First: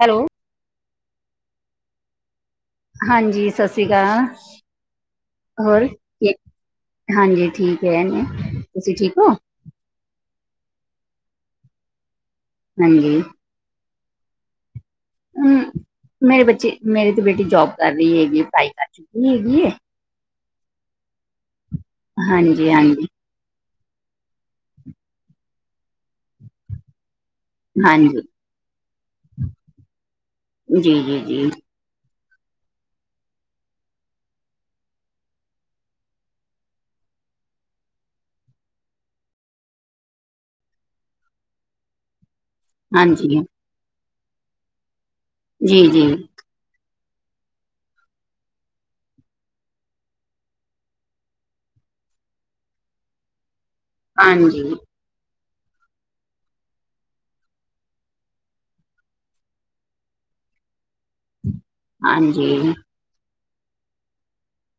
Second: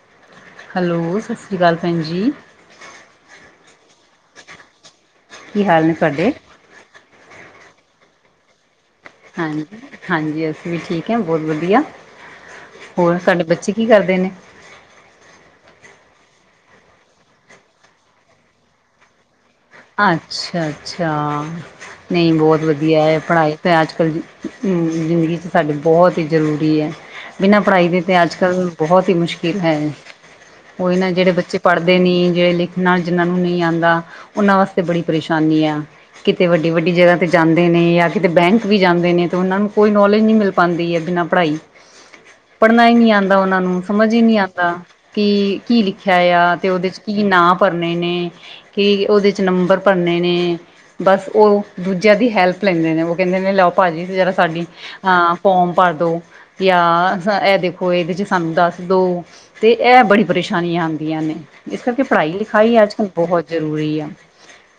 Hello. Hello, ਸਤਿ ਸ਼੍ਰੀ ਅਕਾਲ ਭੈਣ ਜੀ। ਹਾਂਜੀ, ਸਤਿ ਸ੍ਰੀ ਅਕਾਲ ਕੀ ਹਾਲ ਹੋਰ ਨੇ ਤੁਹਾਡੇ? ਕੀ। ਹਾਂਜੀ, ਠੀਕ ਹੈ ਨੇ ਤੁਸੀਂ ਠੀਕ ਹੋ? ਹਾਂਜੀ, ਹਾਂਜੀ ਅਸੀਂ ਵੀ ਠੀਕ ਹਾਂ ਬਹੁਤ ਵਧੀਆ ਹਾਂਜੀ ਹੋਰ ਸਾਡੇ ਬੱਚੇ। ਕੀ ਕਰਦੇ ਨੇ ਹਮ ਮੇਰੇ ਬੱਚੇ ਮੇਰੀ ਤੇ ਬੇਟੀ ਜੋਬ ਕਰ ਰਹੀ ਹੈਗੀ ਹੈ ਪੜ੍ਹਾਈ ਕਰ ਚੁੱਕੀ ਹੈਗੀ। ਅੱਛਾ, ਅੱਛਾ ਨਹੀਂ ਬਹੁਤ ਹਾਂਜੀ ਵਧੀਆ ਹਾਂਜੀ ਹੈ ਪੜ੍ਹਾਈ ਅਤੇ ਅੱਜ ਕੱਲ੍ਹ ਜ਼ਿੰਦਗੀ 'ਚ ਸਾਡੇ ਬਹੁਤ ਹੀ ਜ਼ਰੂਰੀ ਹੈ। ਬਿਨਾਂ ਪੜ੍ਹਾਈ ਦੇ ਹਾਂਜੀ ਤਾਂ ਅੱਜ ਕੱਲ੍ਹ ਬਹੁਤ ਹੀ ਮੁਸ਼ਕਿਲ ਹੈ। ਉਹ ਇਹ ਜੀ ਨਾ ਜੀ ਜਿਹੜੇ ਜੀ ਬੱਚੇ ਪੜ੍ਹਦੇ ਨਹੀਂ ਜਿਹੜੇ ਲਿਖਣ ਨਾਲ ਜਿਹਨਾਂ ਨੂੰ ਨਹੀਂ ਆਉਂਦਾ ਉਹਨਾਂ ਵਾਸਤੇ ਬੜੀ ਪਰੇਸ਼ਾਨੀ ਆ। ਕਿਤੇ ਵੱਡੀ, ਵੱਡੀ ਜਗ੍ਹਾ 'ਤੇ ਜਾਂਦੇ ਨੇ ਜਾਂ ਕਿਤੇ ਬੈਂਕ ਵੀ ਜਾਂਦੇ ਨੇ ਤਾਂ ਉਹਨਾਂ ਨੂੰ ਕੋਈ ਨੌਲੇਜ ਨਹੀਂ ਮਿਲ ਪਾਦੀ ਹੈ ਬਿਨਾਂ ਪੜ੍ਹਾਈ ਪੜ੍ਹਨਾ ਹੀ ਨਹੀ ਆਉਂਦਾ ਹਾਂਜੀ ਉਹ ਨੂੰ ਸਮਝ ਹੀ ਨਹੀਂ ਆਉਂਦਾ ਕਿ ਕੀ ਜੀ ਜੀ ਲਿਖਿਆ ਆ ਤੇ ਉਹਦੇ ਚ ਕੀ ਨਾਂ ਭਰਨੇ ਨੇ ਕੀ ਉਹਦੇ ' ਨੰਬਰ ਭਰਨੇ ਨੇ ਬਸ ਉਹ ਦੂਜਿਆਂ ਦੀ ਹੈਲਪ ਲੈਂਦੇ ਨੇ ਉਹ ਕਹਿੰਦੇ ਨੇ ਲ ਭਾਜੀ ਜਿਹੜਾ ਹਾਂਜੀ ਸਾਡੀ ਹਾਂ ਫੋਮ ਭਰ ਦੋ ਜਾਂ ਇਹ ਦੇਖੋ ਇਹਦੇ ਚ ਸਾਨੂੰ ਦੱਸ ਦੋ ਤੇ ਇਹ ਬੜੀ ਪਰੇਸ਼ਾਨੀਆਂ ਆਂਦੀਆਂ। ਨੇ ਇਸ ਕਰਕੇ ਪੜ੍ਹਾਈ ਹਾਂਜੀ ਲਿਖਾਈ ਅੱਜ ਕੱਲ ਬਹੁਤ ਜ਼ਰੂਰੀ ਆ।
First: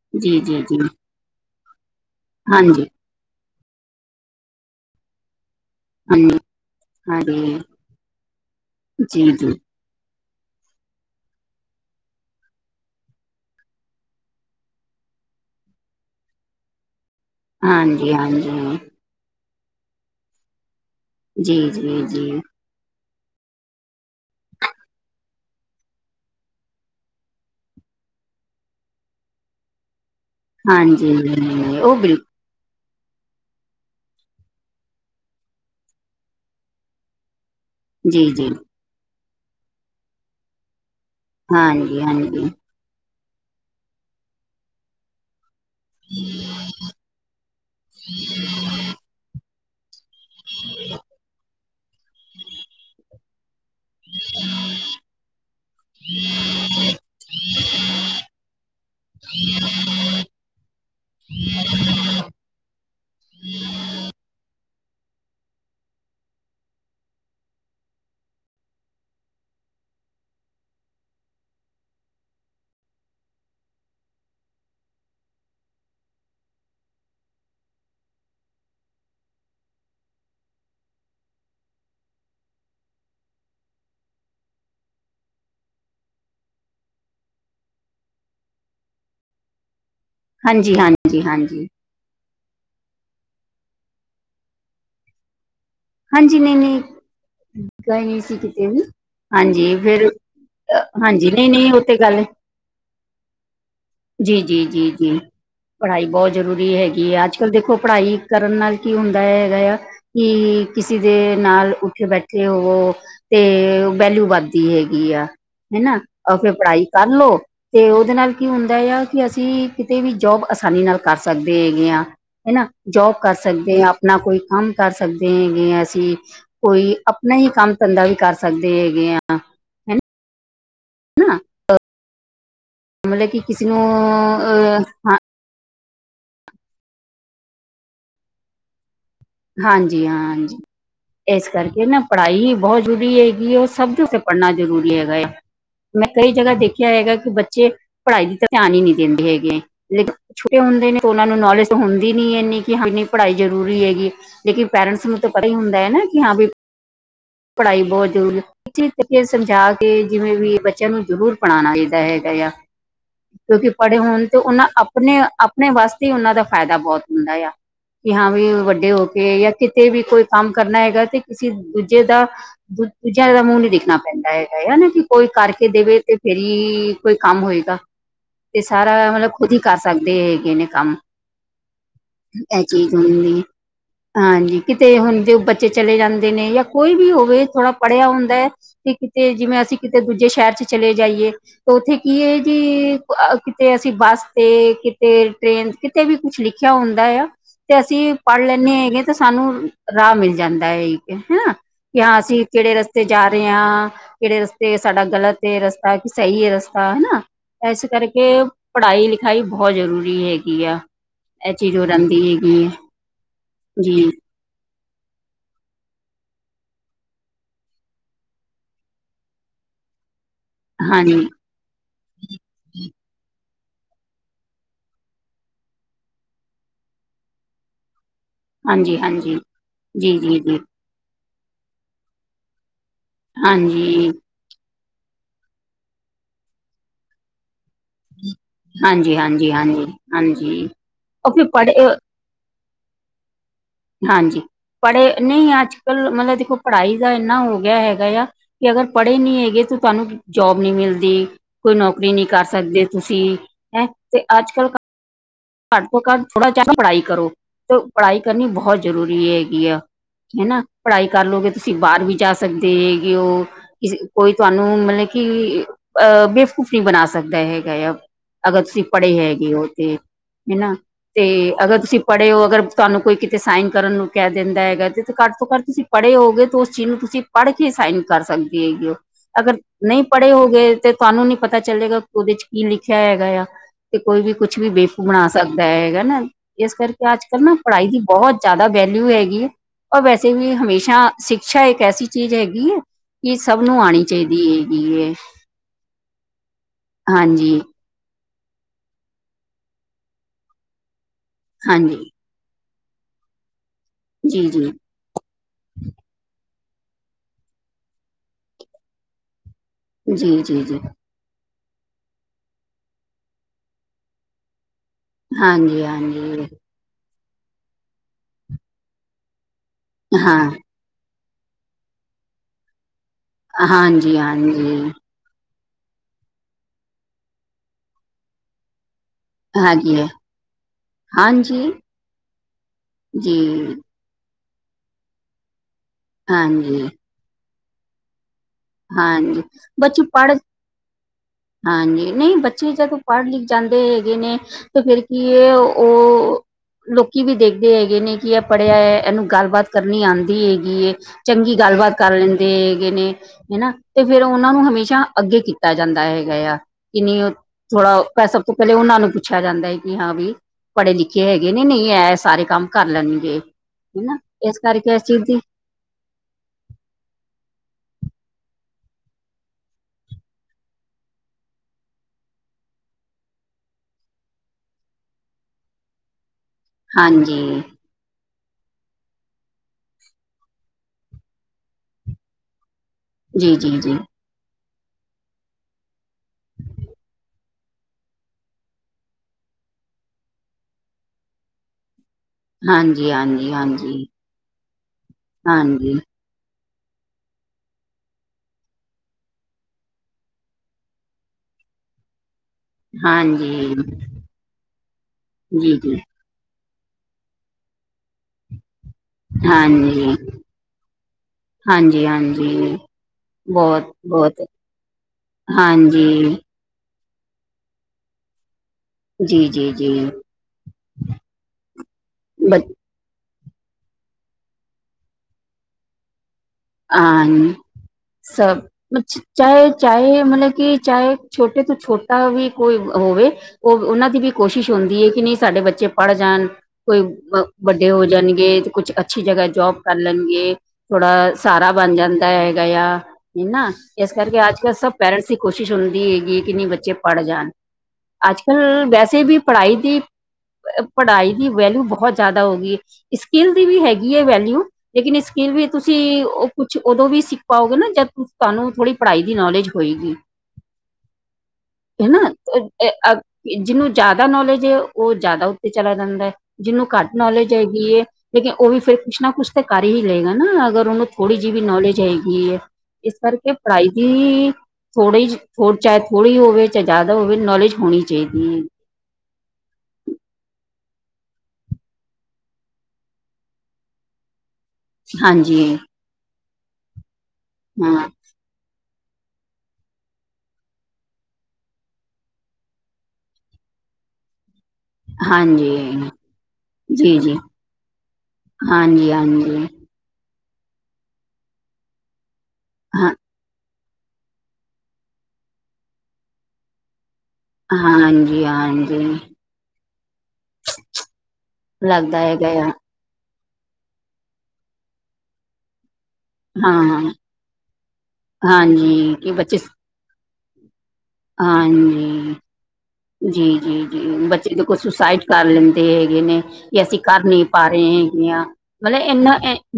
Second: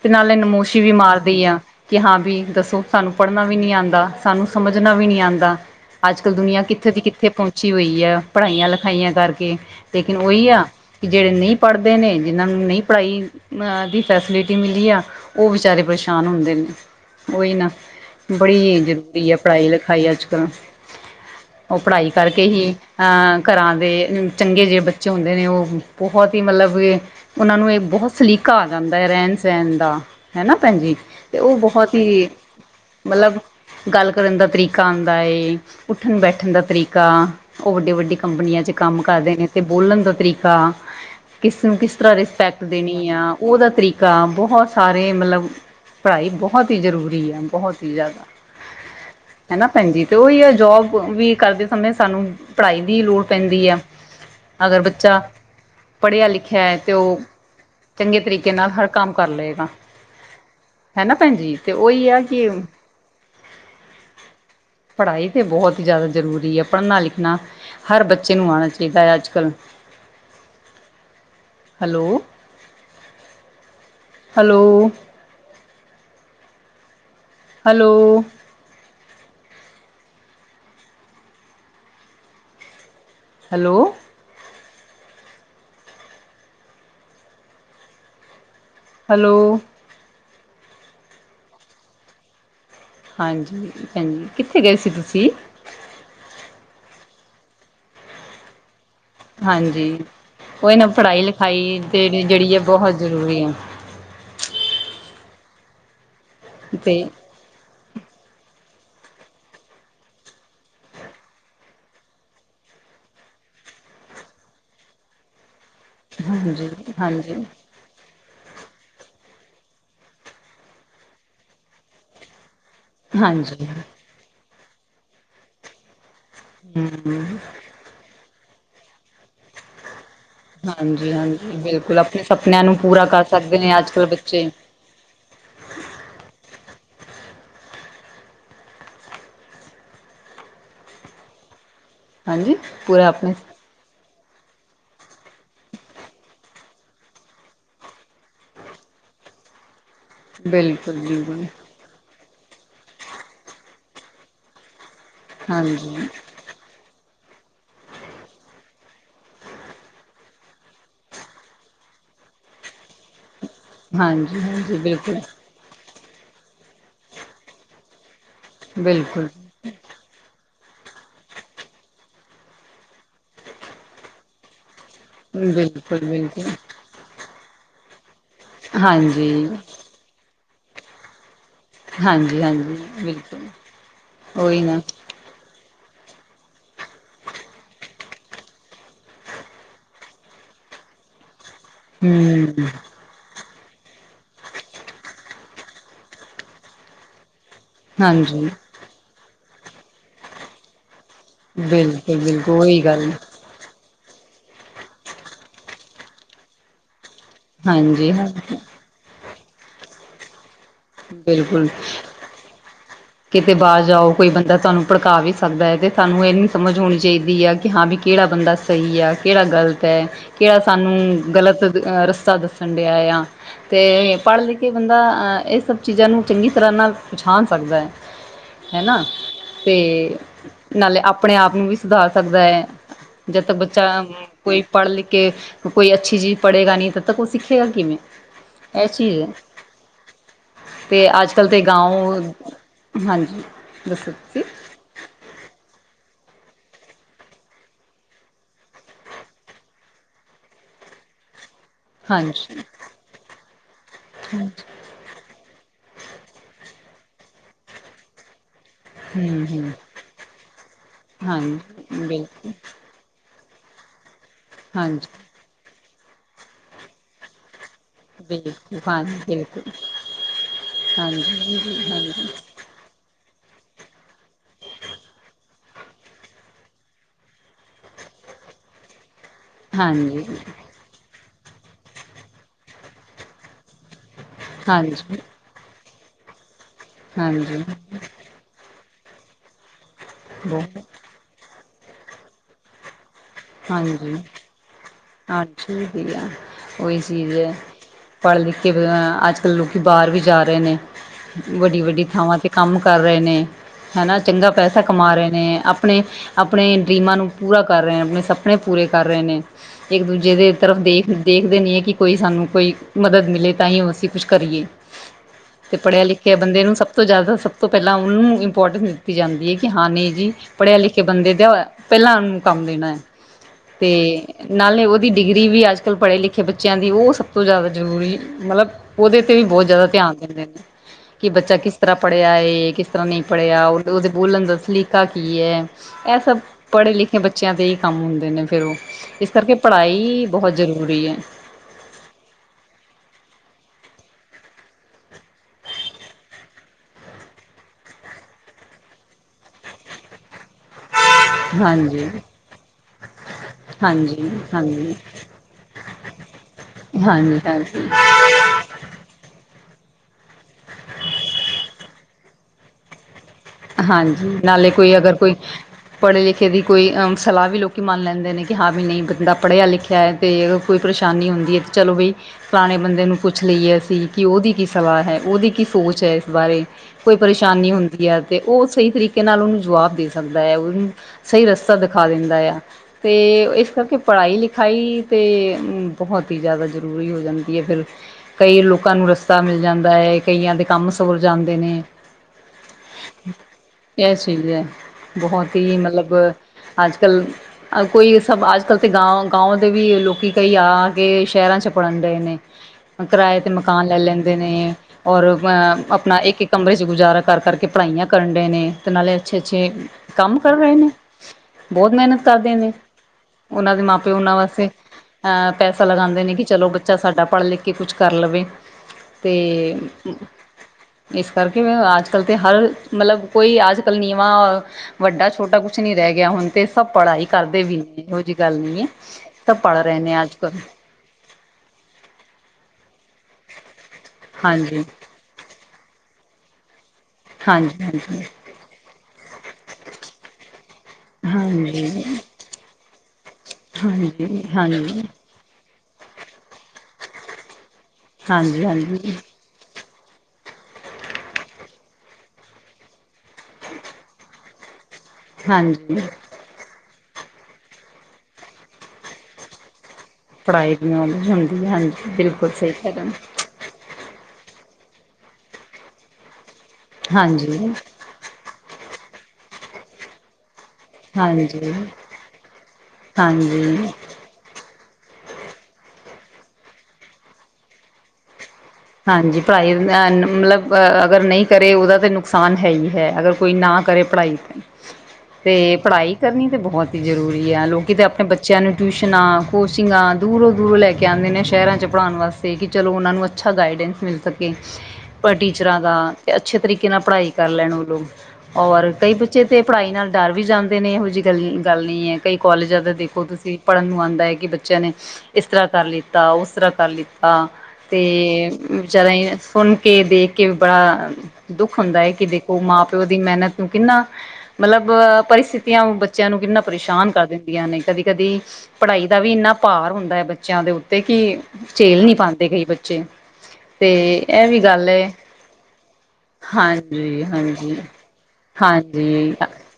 ਤੇ ਨਾਲੇ ਜੀ ਜੀ ਜੀ ਨਮੋਸ਼ੀ ਵੀ ਮਾਰਦੀ ਆ ਕਿ ਹਾਂ ਵੀ ਦੱਸੋ ਹਾਂਜੀ ਸਾਨੂੰ ਪੜ੍ਹਨਾ ਵੀ ਨੀ ਆਉਂਦਾ ਸਾਨੂੰ ਸਮਝਣਾ ਵੀ ਨਹੀਂ ਆਉਂਦਾ। ਅੱਜ ਕੱਲ੍ਹ ਹਾਂਜੀ ਦੁਨੀਆਂ ਕਿੱਥੇ ਦੀ ਕਿੱਥੇ ਹਾਂਜੀ ਪਹੁੰਚੀ ਹੋਈ ਹੈ ਪੜ੍ਹਾਈਆਂ ਲਿਖਾਈਆਂ ਜੀ ਜੀ ਕਰਕੇ ਲੇਕਿਨ ਉਹੀ ਆ ਕਿ ਜਿਹੜੇ ਨਹੀਂ ਪੜ੍ਹਦੇ ਨੇ ਜਿਹਨਾਂ ਨੂੰ ਨਹੀਂ ਪੜ੍ਹਾਈ ਅ ਦੀ ਫੈਸਲਿਟੀ ਮਿਲੀ ਜਾ ਉਹ ਵਿਚਾਰੇ ਪਰੇਸ਼ਾਨ ਹੁੰਦੇ ਨੇ ਉਹੀ ਨਾ ਹਾਂਜੀ ਹਾਂਜੀ ਬੜੀ ਜ਼ਰੂਰੀ ਹੈ ਪੜ੍ਹਾਈ ਲਿਖਾਈ ਅੱਜ ਕੱਲ ਜੀ ਉਹ ਜੀ ਪੜ੍ਹਾਈ ਜੀ ਕਰਕੇ ਹੀ ਹਾ ਘਰਾਂ ਦੇ ਚੰਗੇ ਜਿ ਬੱਚੇ ਹੁੰਦੇ ਨੇ ਉਹ ਬਹੁਤ ਹੀ ਮਤਲਬ ਉਹਨਾਂ ਨੂੰ ਇਹ ਬਹੁਤ ਸਲੀਕਾ ਆ ਜਾਂਦਾ ਹੈ ਰਹਿਣ ਸਹਿਣ ਦਾ। ਹਨਾ ਭੈਣ ਜੀ ਤੇ ਉਹ ਹਾਂਜੀ ਬਹੁਤ ਹੀ ਬਿਲਕੁਲ ਮਤਲਬ ਗੱਲ ਕਰਨ ਦਾ ਤਰੀਕਾ ਆਉਂਦਾ ਉੱਠਣ ਬੈਠਣ ਦਾ ਤਰੀਕਾ ਉਹ ਵੱਡੇ ਵੱਡੀ ਜੀ ਜੀ ਕੰਪਨੀਆਂ ਚ ਕੰਮ ਕਰਦੇ ਨੇ ਤੇ ਬੋਲਣ ਦਾ ਤਰੀਕਾ ਕਿਸਨ ਕਿਸ ਹਾਂਜੀ ਤਰ੍ਹਾਂ ਹਾਂਜੀ ਰਿਸਪੈਕਟ ਦੇਣੀ ਆ ਉਹਦਾ ਤਰੀਕਾ ਬਹੁਤ ਸਾਰੇ ਮਤਲਬ ਪੜ੍ਹਾਈ ਬਹੁਤ ਹੀ ਜ਼ਰੂਰੀ ਆ ਬਹੁਤ ਹੀ ਜ਼ਿਆਦਾ ਹਨਾ ਭੈਣਜੀ ਅਤੇ ਉਹੀ ਆ ਜੋਬ ਵੀ ਕਰਦੇ ਸਮੇਂ ਸਾਨੂੰ ਪੜ੍ਹਾਈ ਦੀ ਲੋੜ ਪੈਂਦੀ ਆ ਅਗਰ ਬੱਚਾ ਪੜ੍ਹਿਆ ਲਿਖਿਆ ਹੈ ਤੇ ਉਹ ਚੰਗੇ ਤਰੀਕੇ ਨਾਲ ਹਰ ਕੰਮ ਕਰ ਲਏਗਾ ਹੈ ਨਾ ਭੈਣ ਜੀ ਤੇ ਉਹੀ ਆ ਕਿ ਪੜ੍ਹਾਈ ਤਾਂ ਬਹੁਤ ਹੀ ਜ਼ਿਆਦਾ ਜ਼ਰੂਰੀ ਹੈ ਪੜ੍ਹਨਾ ਲਿਖਣਾ ਹਰ ਬੱਚੇ ਨੂੰ ਆਉਣਾ ਚਾਹੀਦਾ ਹੈ ਅੱਜ ਕੱਲ hello hello hello hello hello ਹਾਂਜੀ ਹਾਂਜੀ ਹਾਂਜੀ ਹਾਂਜੀ ਹਾਂਜੀ ਕਿੱਥੇ ਗਏ ਸੀ ਤੁਸੀਂ ਹਾਂਜੀ ਨਹੀਂ-ਨਹੀਂ, ਗਏ ਨਈ ਸੀ ਕਿਤੇ ਵੀ। ਹਾਂਜੀ ਫਿਰ, ਉਹੀ ਨਾ ਪੜ੍ਹਾਈ ਹਾਂਜੀ ਨਈ-ਨਈ, ਲਿਖਾਈ ਔਹ ਤੇ ਗੱਲ ਜਿਹੜੀ ਹੈ ਬਹੁਤ ਜ਼ਰੂਰੀ ਹੈ ਜੀ-ਜੀ-ਜੀ-ਜੀ ਪੜ੍ਹਾਈ ਬੌਤ ਜ਼ਰੂਰੀ ਤੇ ਹੈਗੀ ਆ ਅੱਜ ਅੱਜ ਕੱਲ ਦੇਖੋ ਪੜ੍ਹਾਈ ਕਰਨ ਨਾਲ ਕੀ ਹੁੰਦਾ ਹੈਗਾ ਆ, ਕਿ ਕਿਸੇ ਦੇ ਨਾਲ ਉੱਠੇ ਬੈਠੇ ਹੋਵੋ, ਤੇ ਵੈਲੂ ਵੱਧਦੀ ਹੈਗੀ ਆ। ਹਨਾ ਅ ਫਿਰ ਹਾਂਜੀ, ਪੜ੍ਹਾਈ ਹਾਂਜੀ, ਕਰਲੋ ਤੇ ਉਹਦੇ ਨਾਲ ਕੀ ਹੁੰਦਾ ਆ ਕਿ ਅਸੀਂ ਕਿਤੇ ਵੀ ਜੋਬ ਆਸਾਨੀ ਨਾਲ ਕਰ ਸਕਦੇ ਹੈਗੇ ਹ ਹਨਾ ਜੋਬ ਕਰ ਹਾਂਜੀ। ਸਕਦੇ ਆ, ਆਪਣਾ ਕੋਈ ਕੰਮ ਕਰ ਸਕਦੇ ਹੈਗੇ ਆ ਅਸੀਂ, ਕੋਈ ਹੂੰ, ਨਈ ਕੰਮ ਧੰਦਾ ਵੀ ਕਰ ਸਕਦੇ ਹੈਗੇ ਆ। ਹਨਾ ਹਾਂਜੀ-ਹਾਂਜੀ ਬਿਲਕੁਲ, ਆਪਣੇ ਸਪਨਿਆਂ ਨੂੰ ਪੂਰਾ ਕਰ ਮਤਲਬ ਕਿ ਸਕਦੇ ਕਿਸੇ ਨੇ ਨੂੰ ਅੱਜ ਕੱਲ ਬੱਚੇ। ਅਹ ਹਾਂ। ਹਾਂਜੀ-ਹਾਂਜੀ ਇਸ ਕਰਕੇ ਨਾ ਪੜ੍ਹਾਈ ਹਾਂਜੀ, ਬੌਹਤ ਪੂਰਾ ਜ਼ਰੂਰੀ ਆਪਣੇ ਹੈਗੀ ਏ, ਉਹ ਸਭ ਪੜ੍ਹਨਾ ਜ਼ਰੂਰੀ ਹੈਗਾ ਐ। ਮੈਂ ਕਈ ਜਗ੍ਹਾ ਦੇਖਿਆ ਹੈਗਾ ਕਿ ਬੱਚੇ, ਪੜ੍ਹਾਈ ਦੀ ਤਾਂ ਧਿਆਨ ਈ ਨਈ ਦੇਂਦੇ ਹੈਗੇ ਏ, ਲੇਕਿ ਛੋਟੇ ਹੁੰਦੇ ਬਿਲਕੁਲ, ਨੇ, ਉਅਨਾਂ ਨੂੰ ਬਿਲਕੁਲ ਨੌਲੇਜ ਹੁੰਦੀ ਨੀ ਇੰਨੀ, ਕਿ ਹਾਂ ਇੰਨੀ ਪੜ੍ਹਾਈ ਜ਼ਰੂਰੀ ਹੈਗੀ ਏ, ਲੇਕਿਨ ਪੇਰੈਂਟਸ ਨੂੰ ਤੇ ਪਤਾ ਈ ਹੁੰਦਾ ਏ ਹਾਂਜੀ। ਨਾ, ਕਿ ਹਾਂ ਵੀ ਪੜ੍ਹਾਈ ਬੌਤ ਜ਼ਰੂਰੀ ਕਿਸੇ ਤਕੇ ਸਮਝਾ ਕੇ, ਜਿਵੇਂ ਵੀ ਬੱਚਿਆਂ ਨੂੰ ਜ਼ਰੂਰ ਪੜ੍ਹਾਉਣਾ ਹੇਦਾ ਹੈਗਾ ਆ। ਕਿਉਂਕਿ ਪੜ੍ਹੇ ਹੋਣ ਤੇ ਹਾਂਜੀ, ਔਨਾਂ ਹਾਂਜੀ ਆਪਣੇ ਬਿਲਕੁਲ, ਅਪ ਆਪਣੇ ਵਾਸਤੇ ਈ ਉਹਨਾਂ ਦਾ ਫਾਇਦਾ ਬਹੋਤ ਹੁੰਦਾ ਆ। ਕਿ ਹਾਂ ਵੀ ਵੱਡੇ ਹੋ ਬਿਲਕੁਲ। ਕੇ, ਯਾ ਕਿਤੇ ਵੀ ਕੋਈ ਕੰਮ ਕਰਨਾ ਹੈਗਾ, ਤੇ ਕਿਸੇ ਦੂਜੇ ਦਾ ਦ ਦੂਜਿਆਂ ਦਾ ਮੂੰਹ ਨੀ ਦੇਖਣਾ ਪੈਂਦਾ ਹੈਗਾ, ਹਨਾ ਜੀ? ਕੋਈ ਕਰਕੇ ਦੇਵੇ ਬਿਲਕੁਲ, ਤੇ ਫੇਰ ਬਿਲਕੁਲ ਈ ਕੋਈ ਕੰਮ ਹੋਏਦਾ, ਤੇ ਸਾਰਾ ਹਾਂਜੀ, ਮਤਲਬ ਖੁਦ ਈ ਕਰ ਸਕਦੇ ਹੈਗੇ ਨੇ ਕੰਮ। ਹਾਂਜੀ, ਇਹ ਹਾਂਜੀ ਚੀਜ਼ ਹੁੰਦੀ, ਬਿਲਕੁਲ। ਹਾਂਜੀ ਉਹੀ ਨਾ ਕਿਤੇ ਹੁੰਣਦੇ ਉਹ ਬ ਚੇ ਚਲੇ ਜਾਂਦੇ ਨੇ ਯਾ ਕੋਈ ਵੀ ਹੋਵੇ, ਥੋੜਾ ਪੜ੍ਹਿਆ ਹੁੰਦਾ ਏ, ਕਿ ਕਿਤੇ ਜਿਵੇਂ ਅਸੀਂ ਕਿਤੇ ਦੂਜੇ ਸ਼ਹਿਰ ਚ ਚਲੇ ਜਾਈਏ ਉੱਥੇ ਕੀ ਏ ਜੀ ਹੂੰ, ਅਹ ਕਿਤੇ ਅਸੀਂ ਬੱਸ ਤੇ, ਕਿਤੇ ਟ੍ਰੇਨ, ਕਿਤੇ ਵੀ ਕੁਛ ਲਿਖਿਆ ਹੁੰਦਾ ਆ ਤੇ ਅਸੀਂ ਪੜ੍ਹ ਹਾਂਜੀ। ਲੈਂਣੇ ਹੈਗੇ, ਤੇ ਸਾਨੂੰ ਰਾਹ ਮਿਲ ਜਾਂਦਾ ਇੱਕ, ਹਨਾ? ਕਿ ਬਿਲਕੁਲ, ਹਾਂ ਅਸੀਂ ਬਿਲਕੁਲ ਕੇੜੇ ਉਹੀ ਰਸਤੇ ਗੱਲ ਜਾ ਰਏ ਆ, ਕੇਅੜੇ ਰਸਤੇ ਸਾਡਾ ਗਲਤ ਏ ਰਸਤਾ, ਕਿ ਸਈ ਏ ਰਸਤਾ, ਹਨਾ? ਇਸ ਹਾਂਜੀ, ਹਾਂ ਕਰਕੇ ਪੜ੍ਹਾਈ ਲਿਖਾਈ ਬੋਹੋ ਜ਼ਰੂਰੀ ਹੈਗੀ ਆ। ਏਹ ਬਿਲਕੁਲ ਚੀਜ਼ [unintelligible] ਦੀ ਹੈਗੀ ਏ। ਕਿਤੇ ਬਾਰ ਜਾਓ, ਕੋਈ ਬੰਦਾ ਤੁਆਨੂੰ ਭੜਕਾ ਵੀ ਸਕਦਾ ਏ, ਤੇ ਸਾਨੂੰ ਏਨੀ ਸਮਝ ਹੋਣੀ ਚਾਹੀਦੀ ਆ ਕਿ ਹਾਂ ਬੀ ਕੇਅੜਾ ਬੰਦਾ ਸਈ ਆ, ਕੇਅੜਾ ਗ਼ਲਤ ਏ? ਕੇ ਏਹ ਸਾਨੂੰ ਹਾਂਜੀ ਗ਼ਲਤ ਰਸਤਾ ਦੱਸਣ ਡਿਆ ਆ। ਤੇ ਪੜ੍ਹ ਲਿਖ ਕੇ ਬੰਦਾ ਅ ਇਹ ਸਭ ਚੀਜ਼ਾਂ ਨੂੰ, ਚੰਗੀ ਤਰ੍ਹਾਂ ਨਾਲ ਪਛਾਣ ਸਕਦਾ ਐ। ਹੈ ਹਾਂਜੀ ਨਾ? ਹਾਂਜੀ ਤੇ ਜੀ ਜੀ ਜੀ ਨਾਲੇ ਆਪਣੇ ਆਪ ਨੂੰ ਵੀ ਸੁਧਾਰ ਸਕਦਾ ਏ, ਜਦ ਤ ਬੱਚਾ ਹਾਂਜੀ ਕੋਈ ਪੜ੍ਹ ਲਿਖ ਕੇ, ਕੋਈ ਅੱਛੀ ਚੀਜ਼ ਪੜ੍ਹੇਗਾ ਨਈ, ਤਦ ਤੱਕ ਉਹ ਸਿੱਖੇਗਾ ਕਿਵੇਂ? ਏਹ ਹਾਂਜੀ ਚੀਜ਼ ਏ, ਹਾਂਜੀ ਹਾਂਜੀ ਹਾਂਜੀ ਤੇ ਅੱਜ ਉਹ ਕੱਲ੍ਹ ਫਿਰ ਤੇ ਪੜ੍ਹੇ ਗਾਓ ਹਾਂਜੀ। ਹਾਂਜੀ, ਪੜ੍ਹੇ ਨਈ ਅੱਜ ਕੱਲ੍ਹ ਮਤਲਬ ਦੇਖੋ ਪੜ੍ਹਾਈ ਦਾ ਇੰਨਾ ਹੋ ਗਿਆ ਹੈਗਾ ਆ ਕਿ ਅਗਰ ਪੜ੍ਹੇ ਨਈ ਹੈਗੇ, ਤਾਂ ਤੁਹਾਨੂੰ ਜੋਬ ਨਈ ਮਿਲਦੀ। ਕੋਈ ਨੌਕਰੀ ਨਈ ਕਰ ਹਾਂਜੀ ਸਕਦੇ ਤੁਸੀਂ, ਹੈਂ ਤੇ ਹੂੰ ਅੱਜ ਕੱਲ ਘੱਟ ਤੋਂ ਘੱਟ ਥੋੜਾ ਚਾਰ ਪੜ੍ਹਾਈ ਕਰੋ, ਤੋਂ ਪੜ੍ਹਾਈ ਕਰਨੀ ਭੌਹੋਤ ਜਰੂਰੀ ਹੈਗੀ ਹੂੰ ਆ, ਹਨਾ? ਪੜ੍ਹਾਈ ਕਰ ਲੋਗੇ, ਤੁਸੀਂ ਹਾਂਜੀ ਬਾਰ ਵੀ ਜਾ ਬਿਲਕੁਲ ਸਕਦੇ ਹੈਗੇ ਔ। ਕਿਸ, ਕੋਈ ਤੁਆਨੂੰ ਮਤਲਬ ਹਾਂਜੀ ਕਿ, ਅਹ ਬੇਵਕੂਫ ਨਈ ਬਣਾ ਸਕਦਾ ਹੈਗਾ ਆ। ਅਗਰ ਬਿਲਕੁਲ ਤੁਸੀਂ ਪੜ੍ਹੇ ਹਾਂਜੀ ਹੈਗੇ ਔ ਬਿਲਕੁਲ ਤੇ, ਹਨਾ, ਤੇ ਅਗਰ ਤੁਸੀਂ ਹਾਂਜੀ ਪੜ੍ਹੇ ਔ ਅਗਰ ਤੁਹਾਨੂੰ ਕੋਈ ਕਿਤੇ ਸਾਈਨ ਕਰਨ ਨੂੰ ਕਹਿ ਦਿੰਦਾ ਹੈਗਾ ਤੇ ਘੱਟ ਤੋਂ ਘੱਟ ਤੁਸੀਂ ਪੜ੍ਹੇ ਹੋਗੇ ਤੇ ਉਸ ਚੀਜ਼ ਨੂੰ ਤੁਸੀਂ ਪੜ੍ਹ ਕੇ ਸਾਈਨ ਕਰ ਸਕਦੀ ਹੈਗੀ ਉਹ ਅਗਰ ਨਹੀਂ ਹਾਂਜੀ ਪੜ੍ਹੇ ਹੋ ਗਏ ਤੇ ਤੁਹਾਨੂੰ ਨੀ ਪਤਾ ਚੱਲੇਗਾ ਉਹਦੇ ਚ' ਕੀ ਲਿਖਿਆ ਹੈਗਾ ਆ। ਤੇ ਕੋਈ ਵੀ ਕੁੱਛ ਵੀ ਬੇ ਹਾਂਜੀ ਸਕਦਾ ਹੈਗਾ ਨਾ। ਇਸ ਕਰਕੇ ਅੱਜ ਕੱਲ੍ਹ ਨਾ ਹਾਂਜੀ ਹਾਂਜੀ ਪੜ੍ਹਾਈ ਦੀ ਬਹੁਤ ਜ਼ਿਆਦਾ ਵੈਲਊ ਹੈਗੀ ਹੈ। ਉਹ ਵੈਸੇ ਵੀ ਬਹੁਤ ਹਮੇਸ਼ਾ ਸਿਕਸ਼ਾ ਇੱਕ ਐਸੀ ਚੀਜ਼ ਹੈਗੀ ਹੈ। ਕਿ ਸਭ ਨੂੰ ਆਉਣੀ ਚਾਹੀਦੀ ਹੈਗੀ ਐ। ਅੱਛ ਵਦੇਆ। ਉਈ ਚੀਜ਼ ਐ। ਹਾਂਜੀ ਪੜ੍ਹ- ਲਿਖ ਕੇ ਅੱਜ ਕੱਲ੍ਹ ਲੋਕ ਬਾਹਰ ਵੀ ਜਾ ਰਹੇ ਨੇ। ਵੱਡੀ ਹਾਂਜੀ -ਵੱਡੀ ਥਾਵਾਂ 'ਤੇ ਕੰਮ ਕਰ ਰਹੇ ਨੇ। ਹੈਨਾ ਜੀ ਚੰਗਾ ਜੀ ਪੈਸਾ ਕਮਾ ਰਹੇ ਨੇ। ਆਪਣੇ -ਆਪਣੇ ਡਰੀਮਾਂ ਨੂੰ ਪੂਰਾ ਕਰ ਰਹੇ ਨੇ ਆਪਣੇ ਸਪਨੇ ਪੂਰੇ ਕਰ ਰਹੇ ਨੇ। ਇੱਕ- ਦੂਜੇ ਜੀ ਦੇ ਜੀ ਤਰਫ ਜੀ ਦੇਖ ਦੇਖਦੇ ਨਹੀਂ ਹੈ ਕਿ ਕੋਈ ਸਾਨੂੰ ਕੋਈ ਮਦਦ ਮਿਲੇ ਤਾਂ ਹੀ ਉਹ ਅਸੀਂ ਕੁਛ ਕਰੀਏ। ਤੇ ਹਾਂਜੀ ਪੜ੍ਹਿਆ- ਲਿਖਿਆ ਹਾਂਜੀ ਬੰਦੇ ਨੂੰ ਸਭ ਸਭ ਤੋਂ ਜ਼ਿਆਦਾ ਸਭ ਤੋਂ ਪਹਿਲਾਂ ਉਹਨੂੰ ਇੰਪੋਰਟੈਂਸ ਦਿੱਤੀ ਜਾਂਦੀ ਹੈ ਕਿ ਹਾਂ ਨਹੀਂ ਜੀ ਹਾਂ ਪੜ੍ਹਿਆ- ਲਿਖਿਆ ਬੰਦੇ ਦਿਆਇਆ ਪਹਿਲਾਂ ਉਹਨੂੰ ਕੰਮ ਦੇਣਾ। ਹੈ ਤੇ ਹਾਂਜੀ ਹਾਂਜੀ ਨਾਲੇ ਉਹਦੀ ਡਿਗਰੀ ਵੀ ਅੱਜ ਕੱਲ੍ਹ ਪੜ੍ਹੇ ਲਿਖੇ ਬੱਚਿਆਂ ਦੀ ਉਹ ਸਭ ਤੋਂ ਜ਼ਿਆਦਾ ਜ਼ਰੂਰੀ ਮਤਲਬ ਉਹਦੇ ਤੇ ਵੀ ਬਹੁਤ ਜ਼ਿਆਦਾ ਹੈਗੀ ਹੈ ਧਿਆਨ ਦਿੰਦੇ ਨੇ। ਕਿ ਬੱਚਾ ਹਾਂਜੀ ਕਿਸ ਤਰ੍ਹਾਂ ਪੜ੍ਹਿਆ ਹੈਏ, ਕਿਸ ਤਰ੍ਹਾਂ ਨਹੀਂ ਜੀ ਪੜ੍ਹਿਆ। ਉਹਦੇ ਬੋਲਣ ਦਾ ਸਲੀ ਕੀਤਾ ਕੀ ਹੈ। ਇਹ ਸਭ ਹਾਂਜੀ ਪੜ੍ਹੇ -ਲਿਖੇ ਬੱਚਿਆਂ ਦੇਤੇ ਹੀ ਕੰਮ ਹੁੰਦੇ ਨੇ ਫਿਰ ਉਹ ਇਸ ਹਾਂਜੀ ਕਰਕੇ ਬੱਚੇ ਪੜ੍ਹਾਈ ਪੜ੍ਹ ਬਹੁਤ ਜ਼ਰੂਰੀ ਹੈ। ਹਾਂਜੀ। ਨਹੀਂ ਬੱਚੇ ਜਦੋਂ ਪੜ੍ਹ- ਲਿਖ ਜਾਂਦੇ ਹੈਗੇ ਨੇ ਤੇ ਫਿਰ ਕੀ ਉਹ ਲੋਕੀ ਵੀ ਦੇਖਦੇ ਹੈਗੇ ਨੇ ਕਿ ਇਹ ਪੜ੍ਹਿਆ ਹੈ ਇਹਨੂੰ ਗੱਲਬਾਤ ਕਰਨੀ ਆਉਂਦੀ ਹੈਗੀ। ਚੰਗੀ ਗੱਲਬਾਤ ਹਾਂਜੀ ਕਰ ਲੈਂਦੇ ਹੈਗੇ ਨੇ। ਤੇ ਹਾਂਜੀ ਫੇਰ ਉਹਨਾਂ ਨੂੰ ਹਾਂਜੀ ਹਮੇਸ਼ਾ ਅੱਗੇ ਕੀਤਾ ਜਾਂਦਾ ਹੈਗਾ ਆ। ਕਿ ਨਹੀਂ ਹਾਂਜੀ ਹਾਂਜੀ ਥੋੜਾ ਪੈ ਸਭ ਤੋਂ ਉਹਨਾਂ ਨੂੰ ਪੁੱਛਿਆ ਜਾਂਦਾ ਹੈ ਕਿ ਹਾਂ ਵੀ, ਪੜ੍ਹੇ -ਲਿਖੇ ਹੈਗੇ ਨੇ ਨਹੀਂ ਇਹ ਸਾਰੇ ਕੰਮ ਕਰ ਲੈਣਗੇੇ। ਹਾਂਜੀ। ਨਾਲੇ ਕੋਈ ਅਗਰ ਕੋਈ ਪੜ੍ਹੇ- ਲਿਖੇ ਦੀ ਕੋਈ ਸਲਾਹ ਵੀ ਲੋਕ ਮੰਨ ਲੈਂਦੇ ਨੇ ਕਿ ਹਾਂ ਵੀ ਨਹੀਂ ਬੰਦਾ ਪੜ੍ਹਿਆ ਲਿਖਿਆ ਹੈ। ਅਤੇ ਕੋਈ ਪਰੇਸ਼ਾਨੀ ਹੁੰਦੀ ਹੈ ਅਤੇ ਚਲੋ ਬਈ ਪੁਰਾਣੇ ਬੰਦੇ ਨੂੰ ਪੁੱਛ ਲਈਏ ਅਸੀਂ ਕਿ ਉਹਦੀ ਕੀ ਸਲਾਹ ਹੈ, ਉਹਦੀ ਕੀ ਸੋਚ ਹੈ ਇਸ ਬਾਰੇ। ਕੋਈ ਹਾਂਜੀ ਪਰੇਸ਼ਾਨੀ ਹੁੰਦੀ ਹੈ। ਤੇ ਉਹ ਸਹੀ ਤਰੀਕੇ ਨਾਲ ਉਹਨੂੰ ਜਵਾਬ ਦੇ ਸਕਦਾ ਹੈ ਉਹਨੂੰ ਸਹੀ ਰਸਤਾ ਦਿਖਾ ਦਿੰਦਾ ਆ। ਅਤੇ ਜੀ ਇਸ ਜੀ ਕਰਕੇ ਜੀ ਪੜ੍ਹਾਈ ਲਿਖਾਈ ਤਾਂ ਬਹੁਤ ਹੀ ਜ਼ਿਆਦਾ ਜ਼ਰੂਰੀ ਹੋ ਜਾਂਦੀ। ਫਿਰ ਕਈ ਲੋਕਾਂ ਨੂੰ ਰਸਤਾ ਮਿਲ ਜਾਂਦਾ ਹੈ ਕਈਆਂ ਦੇ ਕੰਮ ਸਵੁਰ ਜਾਂਦੇ ਨੇ। ਹਾਂਜੀ। ਹਾਂਜੀ ਹਾਂਜੀ ਇਹ ਚੀਜ਼ ਹੈ। ਬਹੁਤ ਹੀ ਹਾਂਜੀ ਮਤਲਬ ਅੱਜ ਕੱਲ੍ਹ ਕੋਈ ਸਭ ਅੱਜ ਕੱਲ੍ਹ ਤੇ ਗਾ ਗਾਵ ਦੇ ਵੀ ਲੋਕੀ ਕਈ ਆ ਕੇ ਸ਼ਹਿਰਾਂ ਚ' ਪੜਨ ਲਏ ਨੇ। ਕਿਰਾਏ ਤੇ ਹਾਂਜੀ ਮਕਾਨ ਲੈ ਲੈਂਦੇ ਨੇ, ਔਰ ਜੀ ਅਹ ਜੀ ਆਪਣਾ ਇੱਕ- ਇੱਕ ਕਮਰੇ ਚ' ਗੁਜ਼ਾਰਾ ਕਰ ਕਰਕੇ ਪੜ੍ਹਾਈਆਂ ਕਰਨ ਡਏ ਨੇ। ਨਾਲੇ ਅੱਛੇ- ਅੱਛੇ ਹਾਂਜੀ ਕੰਮ ਕਰ ਰਹੇ ਨੇ। ਬਹੁਤ ਹਾਂਜੀ ਮਿਹਨਤ ਕਰਦੇ ਨੇ। ਹਾਂਜੀ ਉਹਨਾਂ ਦੇ ਬਹੁਤ ਮਾਂ- ਪਿਓ ਉਹਨਾਂ ਬਹੁਤ ਵਾਸਤੇ, ਅਹ ਪੈਸਾ ਲਗਾਉਂਦੇ ਨੇ ਹਾਂਜੀ ਕਿ ਚਲੋ ਬੱਚਾ ਸਾਡਾ ਪੜ੍ਹ- ਲਿਖ ਕੇ ਕੁਛ ਕਰ ਲਵੇ। ਅਤੇ ਜੀ ਜੀ ਜੀ ਇਸ ਕਰਕੇ ਅੱਜ ਕੱਲ੍ਹ ਤਾਂ ਬ ਹਰ ਮਤਲਬ ਕੋਈ ਅੱਜ ਕੱਲ੍ਹ ਨੀਵਾਂ, ਵੱਡਾ- ਛੋਟਾ ਕੁਛ ਨਹੀਂ ਰਹਿ ਗਿਆ ਹੁਣ। ਤੇ ਸਭ ਪੜ੍ਹਾਈ ਹਾਂ ਕਰਦੇ ਵੀ ਨੇ ਇਹੋ ਜਿਹੀ ਗੱਲ ਸਭ ਨਹੀਂ ਏ, ਸਭ ਚਾਹੇ ਪੜ੍ਹ ਰਹੇ ਨੇ ਚਾਹੇ ਅੱਜ ਮਤਲਬ ਕੱਲ। ਕਿ ਚਾਹੇ ਛੋਟੇ ਤੋਂ ਛੋਟਾ ਵੀ ਕੋਈ ਹੋਵੇ। ਉਹ ਉਹਨਾਂ ਦੀ ਵੀ ਕੋਸ਼ਿਸ਼ ਹਾਂਜੀ ਹੁੰਦੀ ਹੈ ਕਿ ਨਹੀਂ ਸਾਡੇ ਬੱਚੇ ਪੜ੍ਹ ਜਾਣ। ਕੋਈ ਅ ਹਾਂਜੀ ਵੱਡੇ ਹੋ ਹਾਂਜੀ ਜਾਣਗੇ ਤੇ ਕੁਛ ਅੱਛੀ ਜਗ੍ਹਾ ਜੋਬ ਕਰ ਲੈਣਗੇ। ਥੋੜਾ ਸਾਰਾ ਹਾਂਜੀ ਬਣ ਜਾਂਦਾ ਹੈਗਾ ਆ ਹਨਾ। ਇਸ ਕਰਕੇ ਹਾਂਜੀ ਹਾਂਜੀ ਅੱਜ ਕੱਲ੍ਹ ਸਭ ਹਾਂਜੀ ਪੈਰੈਂਟਸ ਕੋਸ਼ਿਸ਼ ਹੁੰਦੀ ਹੈਗੀ ਕਿ ਨਹੀਂ ਬੱਚੇ ਪੜ੍ਹ ਜਾਣ। ਅੱਜ ਕੱਲ੍ਹ ਹਾਂਜੀ ਵੈਸੇ ਵੀ ਪੜ੍ਹਾਈ ਦੀ ਪੜ੍ਹਾਈ ਦੀ ਵੈਲਿਊ ਬਹੁਤ ਜ਼ਿਆਦਾ ਹੋ ਗਈ। ਸਕਿੱਲ ਦੀ, ਵੀ ਹੈਗੀ ਹੈ ਵੈਲਿਊ। ਲੇਕਿਨ ਇਹ ਸਕਿੱਲ ਵੀ ਹਾਂਜੀ ਤੁਸੀਂ। ਉਹ ਕੁਛ, ਉਦੋਂ ਵੀ ਸਿੱਖ ਪਾਓਗੇ ਨਾ। ਜਦ ਤੁਹਾਨੂੰ ਥੋੜੀ ਪੜਾਈ, ਦੀ ਨੌਲੇਜ ਹੋਏਗੀ। ਪੜਾਈ ਵੀ ਨੌਲੇਜ ਹੁੰਦੀ ਹੈ। ਹਾਂਜੀ, ਹਨਾ ਬਿਲਕੁਲ ਸਹੀ ਅ- ਕਰਨ। ਅ- ਜਿਹਨੂੰ ਜ਼ਿਆਦਾ, ਨੌਲੇਜ ਹੈ। ਉਹ ਜ਼ਿਆਦਾ ਉੱਤੇ, ਚਲਾ ਜਾਂਦਾ ਹੈ। ਜਿਹਨੂੰ ਘੱਟ, ਨੌਲੇਜ ਹਾਂਜੀ ਹੈਗੀ ਏ। ਲੇਕਿਨ ਉਹ ਵੀ, ਫੇਰ ਕੁਛ ਨਾ ਕੁਛ ਤੇ, ਕਰ ਹੀ ਲਏਗਾ ਨਾ। ਅਗਰ। ਥੋੜੀ ਜਿਹੀ, ਵੀ ਹਾਂਜੀ ਨੌਲੇਜ ਹੈਗੀ ਏ। ਇਸ ਕਰਕੇ ਹਾਂਜੀ ਪ੍ਰਾਈਜ਼। ਥੋੜੇ ਚਾਹੇ ਥੋੜੀ ਹੋਵੇ। ਚਾਹੇ ਜ਼ਿਆਦਾ ਹੋਵੇ, ਨੌਲੇਜ ਹੋਣੀ ਚਾਹੀਦੀ ਹੈ। ਹਾਂਜੀ, ਪੜਾਈ ਦਾ ਮਤਲਬ, ਅਗਰ ਨਹੀਂ ਕਰੇ, ਉਹਦਾ ਤਾਂ ਨੁਕਸਾਨ ਹੈ ਹੀ ਹੈ। ਅਗਰ ਕੋਈ ਨਾ ਕਰੇ। ਪੜਾਈ ਤੇ ਹਾਂਜੀ ਪੜਾਈ ਕਰਨੀ, ਤਾਂ ਬਹੁਤ ਹੀ, ਜ਼ਰੂਰੀ ਆ। ਲੋਕੀ ਹਾਂ ਤੇ ਆਪਣੇ ਬੱਚੇ। ਬੱਚਿਆਂ ਨੂੰ ਟਿਊਸ਼ਨਾਂ, ਕੋਚਿੰਗਾਂ, ਦੂਰੋਂ- ਦੂਰੋਂ ਲੈ ਕੇ, ਆਉਂਦੇ ਨੇ। ਸ਼ਹਿਰਾਂ ਚ ਪੜਾਉਣ, ਵਾਸਤੇ ਕਿ ਚਲੋ ਉਹਨਾਂ ਨੂੰ। ਅ ਅੱਛਾ, ਗਾਈਡੈਂਸ ਮਿਲ ਸਕੇ, ਟੀਚਰਾਂ ਦਾ ਹਾਂਜੀ ਅਤੇ ਅੱਛੇ ਤਰੀਕੇ ਨਾਲ, ਜੀ ਪੜ੍ਹਾਈ ਜੀ ਕਰ ਲੈਣ ਉਹ ਲੋਕ। ਔਰ, ਹਾਂਜੀ ਕਈ ਬੱਚੇ ਹਾਂਜੀ ਤੇ, ਪੜਾਈ ਨਾਲ। ਡਰ ਵੀ ਜਾਂਦੇ ਨੇ। ਇਹੋ ਜਿਹੀ ਗੱਲ, ਗੱਲ ਨਹੀਂ ਹੈ। ਕਈ ਕੋਲਜਾ ਦਾ ਹਾਂ ਦੇਖੋ ਤੁਸੀਂ। ਪੜਨ ਨੂੰ, ਆਉਂਦਾ ਹੈ ਕਿ, ਬੱਚਿਆਂ ਨੇ, ਇਸ ਤਰਾਂ ਕਰ ਲਿੱਤਾ। ਉਸ ਤਰਾਂ ਕਰ ਲਿੱਤਾ। ਤੇ ਹਾਂਜੀ ਹਾਂਜੀ ਵਿਚਾਰਾ ਸੁਣ ਕੇ, ਦੇਖ ਕੇ, ਵੀ ਬੜਾ ਦੁੱਖ, ਹੁੰਦਾ ਹੈ ਲੱਗਦਾ ਕਿ, ਹੈਗਾ ਦੇਖੋ ਆ ਮਾਂ। ਉਹਦੀ ਮਿਹਨਤ ਨੂੰ, ਕਿੰਨਾ ਮਤਲਬ ਪਰਿਸਥਿਤੀਆਂ। ਬੱਚਿਆਂ ਨੂੰ ਕਿੰਨਾ, ਪਰੇਸ਼ਾਨ ਹਾਂ ਕਰ ਦਿੰਦੀਆਂ ਨੇ। ਕਦੀ- ਕਦੀ ਪੜਾਈ ਹਾਂਜੀ ਦਾ ਵੀ, ਕਿ ਇੰਨਾ ਬੱਚੇ ਭਾਰ ਹੁੰਦਾ ਹੈ। ਬੱਚਿਆਂ ਦੇ ਉੱਤੇ। ਤੇ ਕੀ ਝੇਲ, ਨਹੀਂ ਹਾਂਜੀ ਪਾਉਂਦੇ। ਕਈ ਬੱਚੇ। ਜੀ, ਜੀ, ਤੇ ਜੀ। ਇਹ ਬੱਚੇ ਵੀ ਦੇਖੋ, ਗੱਲ ਹੈ ਸੁਸਾਈਡ ਕਰ ਲੈਂਦੇ ਹੈਗੇ। ਨੇ, ਵੀ ਅਸੀਂ, ਕਰ ਹਾਂਜੀ ਨਹੀਂ ਪਾ, ਹਾਂਜੀ ਰਹੇ ਹੈਗੇ ਆ। ਹਾਂਜੀ।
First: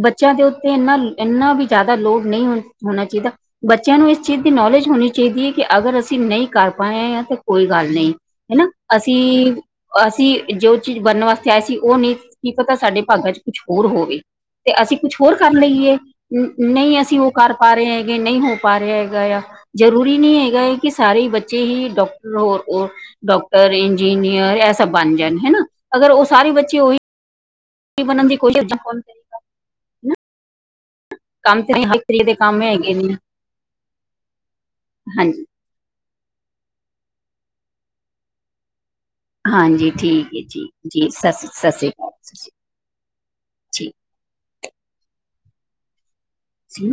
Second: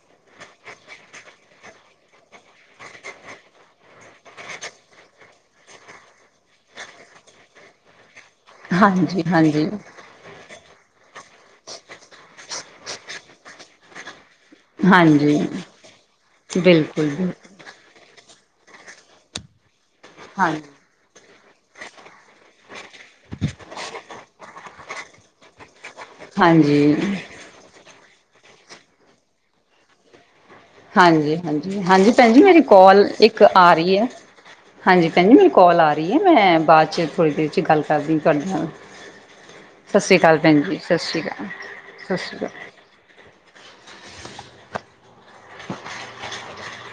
ਬੱਚਿਆਂ ਦੇ ਉੱਤੇ, ਇਨਾ, ਇੰਨਾ ਵੀ ਜ਼ਿਆਦਾ, ਲੋੜ ਨਹੀਂ ਹੋਣਾ ਚਾਹੀਦਾ। ਬੱਚਿਆਂ ਨੂੰ, ਇਸ ਚੀਜ਼ ਦੀ, ਨੌਲੇਜ ਹੋਣੀ ਚਾਹੀਦੀ ਹੈ ਕਿ। ਅਗਰ ਅਸੀਂ, ਨਹੀਂ ਕਰ ਪਾਏ। ਹਾਂ ਤਾਂ ਕੋਈ ਗੱਲ ਨਹੀਂ। ਹਨਾ, ਅਸੀਂ, ਹਾਂਜੀ ਹਾਂਜੀ ਅਸੀਂ। ਜੋ ਚੀਜ਼, ਬਣਨ ਵਾਸਤੇ ਆਏ ਸੀ। ਉਹ ਨਹੀਂ, ਕੀ ਪਤਾ, ਸਾਡੇ ਭਾਗਾਂ ਚ, ਕੁਛ ਹੋਰ ਹੋਵੇ। ਤੇ ਅਸੀਂ ਕੁਛ, ਹੋਰ ਹਾਂਜੀ ਕਰ ਲਈਏ। ਨਹੀਂ ਬਿਲਕੁਲ ਅਸੀਂ ਉਹ ਕਰ। ਪਾ ਰਹੇ ਹੈਗੇ। ਨਹੀਂ ਹੋ ਪਾ ਰਿਹਾ ਹੈਗਾ ਆ। ਜ਼ਰੂਰੀ ਨਹੀਂ ਹਾਂਜੀ ਹੈਗਾ। ਕਿ ਸਾਰੇ, ਬੱਚੇ ਹੀ ਡੋਕਟਰ ਹੋਰ, ਉਹ ਡਾਕਟਰ, ਇੰਜੀਨੀਅਰ, ਇਹ ਸਭ ਬਣ ਜਾਣ। ਹਨਾ, ਅਗਰ ਉਹ ਸਾਰੇ ਬੱਚੇ ਉਹੀ, ਹਾਂਜੀ ਬਨ ਦੀ ਕੋਸ਼ਿਸ਼ ਫ ਹਾਂਜੀ, ਕੰਮ ਹਾਂਜੀ- ਤੇ ਹਰ ਹਾਂਜੀ। ਤਰੀਕੇ ਭੈਣ ਦੇ ਜੀ ਮੇਰੀ ਕੰਮ ਹੈਗੇ ਕੋਲ, ਨੇ ਇੱਕ ਆ ਰਹੀ ਹੈ। ਹਾਂਜੀ ਭੈਣ ਜੀ। ਕੋਲ ਆ ਰਹੀ ਹੈ। ਮੈਂ ਬਾਅਦ ਚ, ਥੋੜੀ ਦੇਰ ਚ, ਗੱਲ ਕਰਦੀ ਤੁਹਾਡੇ ਨਾਲ। ਹਾਂਜੀ ਸਤਿ ਸ਼੍ਰੀ ਠੀਕ ਅਕਾਲ, ਹੈ ਭੈਣ ਜੀ। ਸਤਿ ਸ਼੍ਰੀ ਅਕਾਲ, ਸ੍ਰੀ ਅਕਾਲ। ਸਤਿ ਸ਼੍ਰੀ ਸ੍ਰੀ ਅਕਾਲ। ਅਕਾਲ ਸੀ।